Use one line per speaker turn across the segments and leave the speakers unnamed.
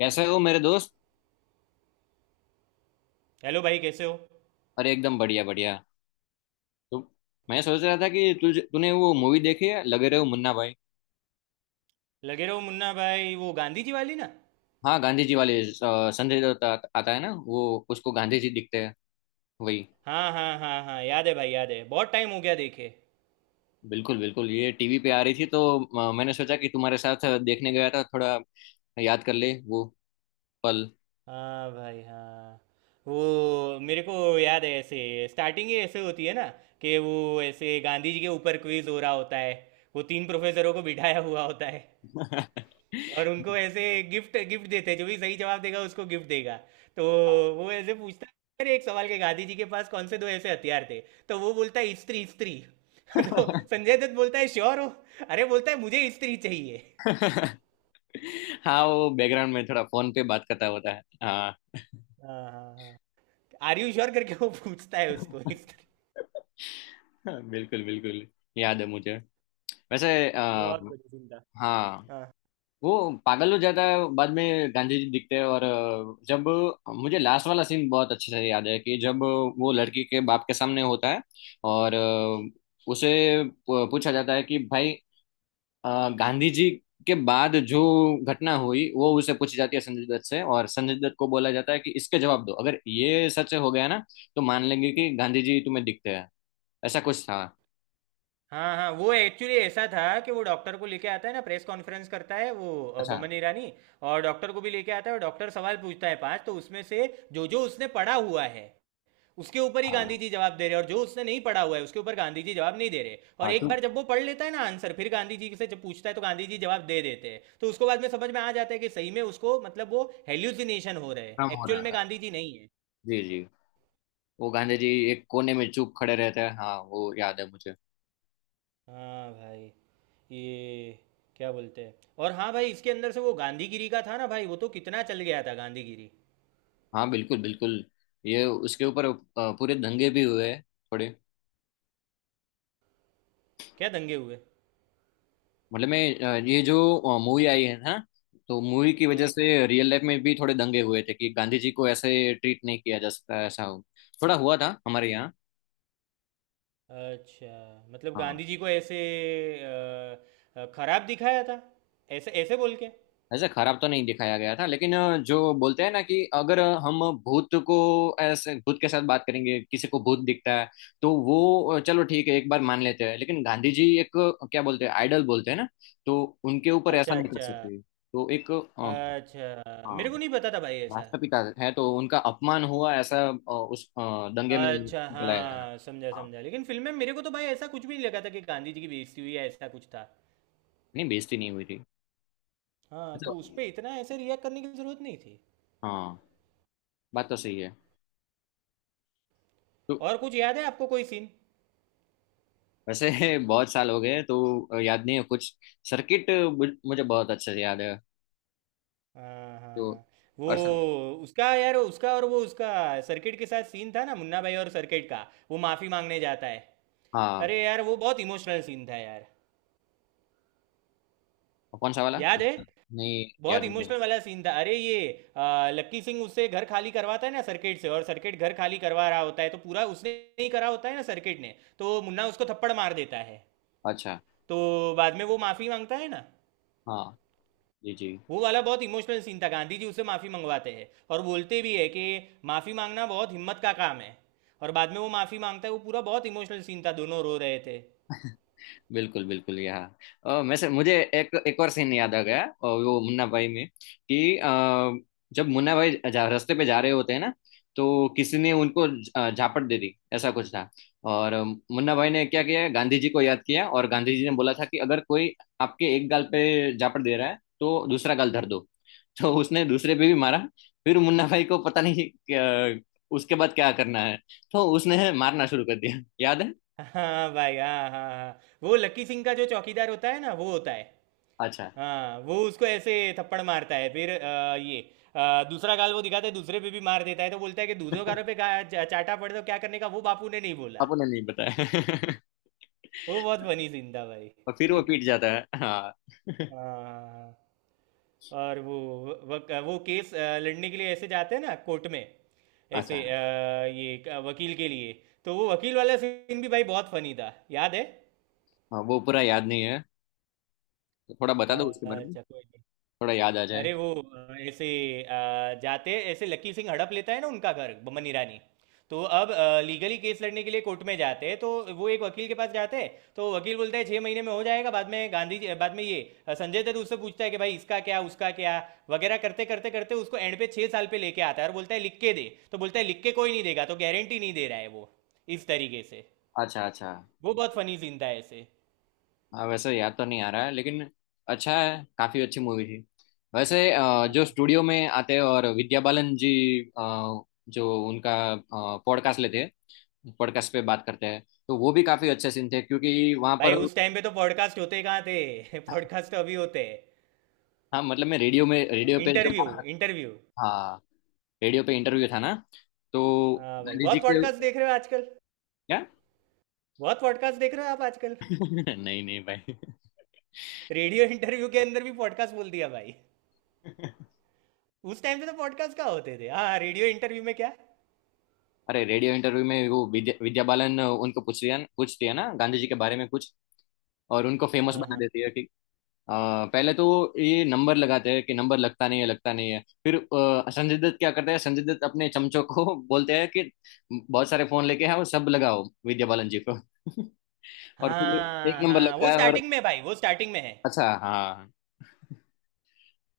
कैसे हो मेरे दोस्त।
हेलो भाई, कैसे हो।
अरे एकदम बढ़िया बढ़िया। तो मैं सोच रहा था कि तुझे तूने वो मूवी देखी है लगे रहे हो मुन्ना भाई।
लगे रहो मुन्ना भाई, वो गांधी जी वाली ना।
हाँ गांधी जी वाले, संजय दत्त आता है ना वो उसको गांधी जी दिखते हैं वही।
हाँ हाँ हाँ हाँ, याद है भाई, याद है, बहुत टाइम हो गया देखे।
बिल्कुल बिल्कुल, ये टीवी पे आ रही थी तो मैंने सोचा कि तुम्हारे साथ देखने गया था, थोड़ा याद कर ले वो पल।
हाँ भाई हाँ। वो मेरे को याद है। ऐसे स्टार्टिंग ही ऐसे होती है ना कि वो ऐसे गांधी जी के ऊपर क्विज हो रहा होता है। वो तीन प्रोफेसरों को बिठाया हुआ होता है, और उनको ऐसे गिफ्ट गिफ्ट देते हैं, जो भी सही जवाब देगा उसको गिफ्ट देगा। तो वो ऐसे पूछता है, अरे एक सवाल के गांधी जी के पास कौन से दो ऐसे हथियार थे। तो वो बोलता है स्त्री स्त्री। तो संजय दत्त बोलता है श्योर हो। अरे बोलता है मुझे स्त्री चाहिए।
हाँ वो बैकग्राउंड में थोड़ा फोन पे बात करता होता है हाँ।
हाँ हाँ हाँ। आर यू श्योर करके वो पूछता है उसको। स्त्री।
बिल्कुल बिल्कुल, याद है मुझे वैसे।
बहुत बढ़िया सीन था।
हाँ
हाँ
वो पागल हो जाता है, बाद में गांधी जी दिखते हैं और जब मुझे लास्ट वाला सीन बहुत अच्छे से याद है कि जब वो लड़की के बाप के सामने होता है और उसे पूछा जाता है कि भाई गांधी जी के बाद जो घटना हुई वो उसे पूछी जाती है संजय दत्त से, और संजय दत्त को बोला जाता है कि इसके जवाब दो अगर ये सच हो गया ना तो मान लेंगे कि गांधी जी तुम्हें दिखते हैं। ऐसा कुछ था।
हाँ हाँ। वो एक्चुअली ऐसा था कि वो डॉक्टर को लेके आता है ना, प्रेस कॉन्फ्रेंस करता है वो
अच्छा।
बमन ईरानी। और डॉक्टर को भी लेके आता है, और डॉक्टर सवाल पूछता है पांच। तो उसमें से जो जो उसने पढ़ा हुआ है उसके ऊपर ही गांधी
हाँ
जी जवाब दे रहे हैं, और जो उसने नहीं पढ़ा हुआ है उसके ऊपर गांधी जी जवाब नहीं दे रहे। और
हाँ
एक बार
चूक
जब वो पढ़ लेता है ना आंसर, फिर गांधी जी से जब पूछता है तो गांधी जी जवाब दे देते हैं। तो उसको बाद में समझ में आ जाता है कि सही में उसको, मतलब वो हेल्यूसिनेशन हो रहे हैं,
काम हो
एक्चुअल
रहा
में
था।
गांधी जी नहीं है।
जी जी, वो गांधी जी एक कोने में चुप खड़े रहते हैं। हाँ वो याद है मुझे।
हाँ भाई। ये क्या बोलते हैं। और हाँ भाई, इसके अंदर से वो गांधीगिरी का था ना भाई, वो तो कितना चल गया था गांधीगिरी।
हाँ बिल्कुल बिल्कुल, ये उसके ऊपर पूरे दंगे भी हुए हैं थोड़े।
क्या दंगे हुए।
मतलब मैं, ये जो मूवी आई है ना तो मूवी की वजह
हाँ।
से रियल लाइफ में भी थोड़े दंगे हुए थे कि गांधी जी को ऐसे ट्रीट नहीं किया जा सकता ऐसा हो। थोड़ा हुआ था हमारे यहाँ।
अच्छा मतलब
हाँ।
गांधी जी को ऐसे खराब दिखाया था, ऐसे ऐसे बोल के।
ऐसे खराब तो नहीं दिखाया गया था, लेकिन जो बोलते हैं ना कि अगर हम भूत को, ऐसे भूत के साथ बात करेंगे, किसी को भूत दिखता है तो वो, चलो ठीक है एक बार मान लेते हैं, लेकिन गांधी जी एक, क्या बोलते हैं, आइडल बोलते हैं ना, तो उनके ऊपर ऐसा
अच्छा
नहीं कर
अच्छा।
सकते तो एक
अच्छा, मेरे को
हाँ,
नहीं पता था भाई ऐसा।
राष्ट्रपिता है तो उनका अपमान हुआ ऐसा, उस दंगे में
अच्छा,
निकलाया था।
हाँ, समझा,
हाँ
समझा। लेकिन फ़िल्म में मेरे को तो भाई ऐसा कुछ भी नहीं लगा था कि गांधी जी की बेइज़्ज़ती हुई है, ऐसा कुछ था।
नहीं, बेइज्जती नहीं हुई थी।
हाँ,
तो,
तो उस पे इतना ऐसे रिएक्ट करने की ज़रूरत नहीं थी।
हाँ बात तो सही है। तो,
और कुछ याद है आपको कोई सीन?
वैसे बहुत साल हो गए हैं, तो याद नहीं है कुछ। सर्किट मुझे बहुत अच्छे से याद है
हाँ,
तो।
हाँ। वो
और सर।
उसका यार उसका और वो उसका सर्किट के साथ सीन था ना, मुन्ना भाई और सर्किट का, वो माफ़ी माँगने जाता है।
हाँ
अरे यार, वो बहुत इमोशनल सीन था यार।
और कौन सा वाला?
याद है।
नहीं याद
बहुत
नहीं है।
इमोशनल वाला सीन था। अरे ये लक्की सिंह उससे घर खाली करवाता है ना सर्किट से, और सर्किट घर खाली करवा रहा होता है, तो पूरा उसने ही करा होता है ना सर्किट ने, तो मुन्ना उसको थप्पड़ मार देता है।
अच्छा।
तो बाद में वो माफ़ी मांगता है ना।
हाँ जी जी।
वो वाला बहुत इमोशनल सीन था, गांधी जी उससे माफ़ी मंगवाते हैं और बोलते भी है कि माफ़ी मांगना बहुत हिम्मत का काम है। और बाद में वो माफ़ी मांगता है, वो पूरा बहुत इमोशनल सीन था, दोनों रो रहे थे।
बिल्कुल बिल्कुल यहाँ, मुझे एक एक और सीन याद आ गया और वो मुन्ना भाई में कि जब मुन्ना भाई रास्ते पे जा रहे होते हैं ना तो किसी ने उनको झापट दे दी, ऐसा कुछ था। और मुन्ना भाई ने क्या किया, गांधी जी को याद किया, और गांधी जी ने बोला था कि अगर कोई आपके एक गाल पे झापट दे रहा है तो दूसरा गाल धर दो। तो उसने दूसरे पे भी मारा। फिर मुन्ना भाई को पता नहीं उसके बाद क्या करना है, तो उसने मारना शुरू कर दिया, याद है।
हाँ भाई हाँ हाँ हाँ। वो लक्की सिंह का जो चौकीदार होता है ना, वो होता है।
अच्छा।
हाँ, वो उसको ऐसे थप्पड़ मारता है, फिर ये दूसरा गाल वो दिखाता है, दूसरे पे भी मार देता है। तो बोलता है कि दूधों गारों पे चाटा पड़े तो क्या करने का वो बापू ने नहीं बोला।
आपने नहीं बताया।
वो बहुत फनी सीन था भाई।
और फिर वो पीट जाता है हाँ।
हाँ। और वो केस लड़ने के लिए ऐसे जाते हैं ना कोर्ट में। ऐसे
अच्छा।
ये वकील के लिए। तो वो वकील वाला सीन भी भाई बहुत फनी था, याद है।
हाँ वो पूरा याद नहीं है, तो थोड़ा बता दो उसके बारे में,
अच्छा कोई नहीं।
थोड़ा याद आ जाए।
अरे वो ऐसे अ, जाते ऐसे, लकी सिंह हड़प लेता है ना उनका घर, बमन ईरानी। तो अब लीगली केस लड़ने के लिए कोर्ट में जाते हैं, तो वो एक वकील के पास जाते हैं। तो वकील बोलता है छः महीने में हो जाएगा, बाद में गांधी जी, बाद में ये संजय दत्त उससे पूछता है कि भाई इसका क्या, उसका क्या, वगैरह करते करते करते उसको एंड पे छः साल पे लेके आता है। और बोलता है लिख के दे, तो बोलता है लिख के कोई नहीं देगा, तो गारंटी नहीं दे रहा है वो, इस तरीके से।
अच्छा अच्छा।
वो बहुत फनी सीन था ऐसे।
हाँ वैसे याद तो नहीं आ रहा है, लेकिन अच्छा है, काफी अच्छी मूवी थी। वैसे जो
हाँ।
स्टूडियो में आते हैं और विद्या बालन जी, जो उनका पॉडकास्ट लेते हैं, पॉडकास्ट पे बात करते हैं, तो वो भी काफी अच्छे सीन थे क्योंकि वहां
भाई
पर।
उस टाइम पे तो पॉडकास्ट होते कहाँ थे। पॉडकास्ट तो अभी होते हैं।
हाँ मतलब मैं रेडियो में, रेडियो पे जो।
Interview interview.
हाँ रेडियो पे इंटरव्यू था ना, तो
हाँ भाई,
गांधी जी
बहुत
के।
पॉडकास्ट देख रहे हो आजकल।
क्या?
बहुत पॉडकास्ट देख रहे हो आप आजकल।
नहीं नहीं भाई।
रेडियो इंटरव्यू के अंदर भी पॉडकास्ट बोल दिया भाई। उस टाइम पे तो पॉडकास्ट क्या होते थे, हाँ रेडियो इंटरव्यू में क्या।
अरे रेडियो इंटरव्यू में वो विद्या विद्या बालन उनको पूछ रही है, पूछती है ना गांधी जी के बारे में कुछ, और उनको फेमस
हाँ
बना
हाँ
देती है कि, अ, पहले तो ये नंबर लगाते हैं कि नंबर लगता नहीं है लगता नहीं है, फिर संजय दत्त क्या करते हैं, संजय दत्त अपने चमचों को बोलते हैं कि बहुत सारे फोन लेके आओ, सब लगाओ विद्या बालन जी को। और फिर एक
हाँ
नंबर
हाँ,
लगता
वो
है और
स्टार्टिंग में भाई, वो स्टार्टिंग में है।
अच्छा हाँ।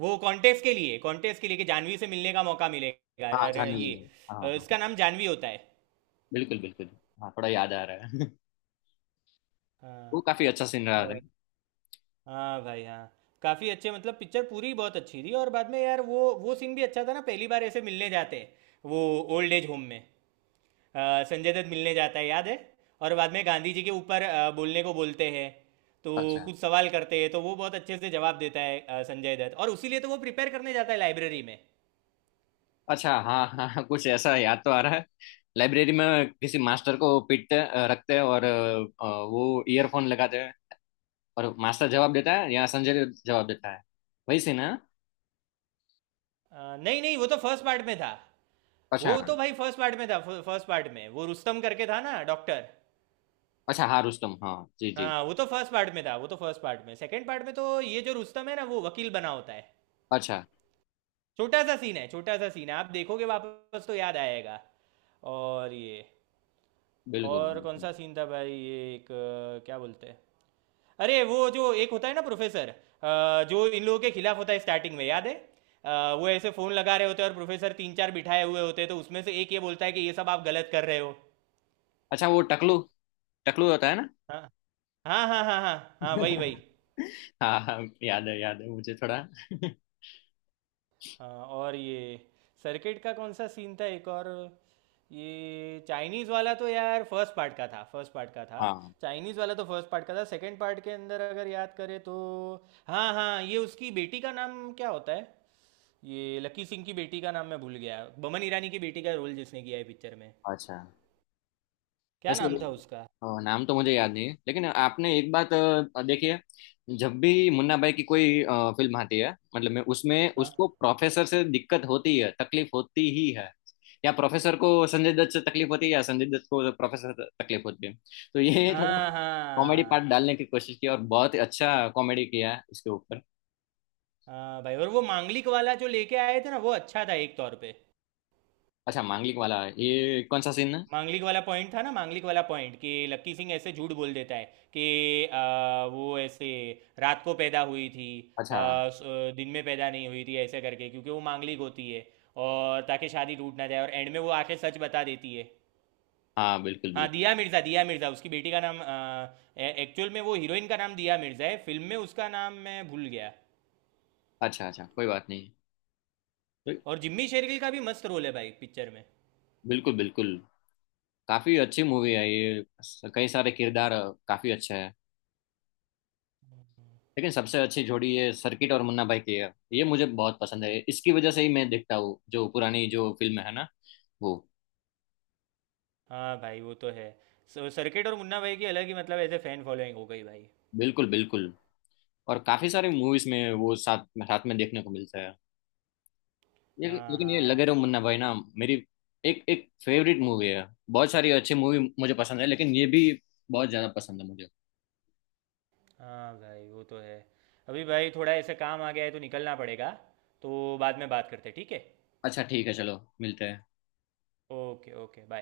वो कॉन्टेस्ट के लिए कि जानवी से मिलने का मौका मिलेगा।
हाँ
अरे
जाने
ये
दीजिए, हाँ हाँ हाँ,
इसका नाम जानवी होता है।
बिल्कुल बिल्कुल। हाँ थोड़ा याद आ रहा है,
हाँ।
वो काफी अच्छा सीन रहा था।
हाँ भाई हाँ। काफ़ी अच्छे मतलब पिक्चर पूरी बहुत अच्छी थी। और बाद में यार वो सीन भी अच्छा था ना, पहली बार ऐसे मिलने जाते हैं, वो ओल्ड एज होम में संजय दत्त मिलने जाता है, याद है। और बाद में गांधी जी के ऊपर बोलने को बोलते हैं, तो
अच्छा।
कुछ सवाल करते हैं तो वो बहुत अच्छे से जवाब देता है संजय दत्त, और उसी लिए तो वो प्रिपेयर करने जाता है लाइब्रेरी में।
अच्छा हाँ हाँ हाँ, कुछ ऐसा याद तो आ रहा है। लाइब्रेरी में किसी मास्टर को रखते हैं और वो ईयरफोन लगाते हैं, और मास्टर जवाब देता है या संजय जवाब देता है, वही से ना।
नहीं नहीं, वो तो फर्स्ट पार्ट में था।
अच्छा
वो तो भाई फर्स्ट पार्ट में था। फर्स्ट पार्ट में वो रुस्तम करके था ना डॉक्टर।
अच्छा, हाँ रुस्तम, हाँ जी जी।
हाँ वो तो फर्स्ट पार्ट में था, वो तो फर्स्ट पार्ट में सेकंड पार्ट में तो ये जो रुस्तम है ना वो वकील बना होता है।
अच्छा,
छोटा सा सीन है, छोटा सा सीन है, आप देखोगे वापस तो याद आएगा। और ये।
बिल्कुल
और कौन
बिल्कुल।
सा सीन था भाई ये एक क्या बोलते हैं। अरे वो जो एक होता है ना प्रोफेसर, जो इन लोगों के खिलाफ होता है स्टार्टिंग में, याद है। वो ऐसे फोन लगा रहे होते हैं, और प्रोफेसर तीन चार बिठाए हुए होते हैं, तो उसमें से एक ये बोलता है कि ये सब आप गलत कर रहे हो।
अच्छा वो टकलू, टकलू होता है ना।
हाँ हाँ हाँ हाँ हाँ हाँ वही वही।
हाँ हाँ, याद है मुझे थोड़ा।
हाँ। और ये, सर्किट का कौन सा सीन था एक और। ये चाइनीज़ वाला तो यार फर्स्ट पार्ट का था, फर्स्ट पार्ट का था।
हाँ।
चाइनीज़ वाला तो फर्स्ट पार्ट का था। सेकंड पार्ट के अंदर अगर याद करें तो, हाँ हाँ, ये उसकी बेटी का नाम क्या होता है, ये लकी सिंह की बेटी का नाम मैं भूल गया, बमन ईरानी की बेटी का रोल जिसने किया है पिक्चर में,
अच्छा,
क्या
वैसे
नाम था उसका।
नाम तो मुझे याद नहीं है, लेकिन आपने एक बात देखी है, जब भी मुन्ना भाई की कोई फिल्म आती है मतलब मैं उसमें
हाँ
उसको प्रोफेसर से दिक्कत होती है, तकलीफ होती ही है, या प्रोफेसर को संजय दत्त से तकलीफ होती है, या संजय दत्त को प्रोफेसर से तकलीफ होती है। तो ये थोड़ा
हाँ
कॉमेडी पार्ट
हाँ।
डालने की कोशिश की, और बहुत ही अच्छा कॉमेडी किया है इसके ऊपर।
हाँ भाई। और वो मांगलिक वाला जो लेके आए थे ना, वो अच्छा था एक तौर पे।
अच्छा मांगलिक वाला, ये कौन सा सीन है?
मांगलिक वाला पॉइंट था ना, मांगलिक वाला पॉइंट कि लक्की सिंह ऐसे झूठ बोल देता है कि वो ऐसे रात को पैदा हुई थी,
अच्छा,
दिन में पैदा नहीं हुई थी ऐसे करके, क्योंकि वो मांगलिक होती है, और ताकि शादी टूट ना जाए, और एंड में वो आके सच बता देती है।
हाँ बिल्कुल
हाँ,
बिल्कुल।
दिया मिर्ज़ा, दिया मिर्ज़ा उसकी बेटी का नाम। एक्चुअल में वो हीरोइन का नाम दिया मिर्ज़ा है, फिल्म में उसका नाम मैं भूल गया।
अच्छा अच्छा, कोई बात नहीं।
और जिम्मी शेरगिल का भी मस्त रोल है भाई पिक्चर में।
बिल्कुल बिल्कुल, काफी अच्छी मूवी है ये, कई सारे किरदार काफी अच्छे हैं, लेकिन सबसे अच्छी जोड़ी ये सर्किट और मुन्ना भाई की है, ये मुझे बहुत पसंद है, इसकी वजह से ही मैं देखता हूँ जो पुरानी जो फिल्म है ना वो।
हाँ भाई वो तो है। सर्किट और मुन्ना भाई की अलग ही मतलब ऐसे फैन फॉलोइंग हो गई भाई।
बिल्कुल बिल्कुल, और काफी सारी मूवीज में वो साथ साथ में देखने को मिलता है। ये,
हाँ
लेकिन ये
हाँ।
लगे रहो मुन्ना भाई ना मेरी एक एक फेवरेट मूवी है, बहुत सारी अच्छी मूवी मुझे पसंद है, लेकिन ये भी बहुत ज्यादा पसंद है मुझे।
हाँ भाई वो तो है। अभी भाई थोड़ा ऐसे काम आ गया है तो निकलना पड़ेगा, तो बाद में बात करते हैं, ठीक है।
अच्छा ठीक है, चलो मिलते हैं।
Okay okay bye.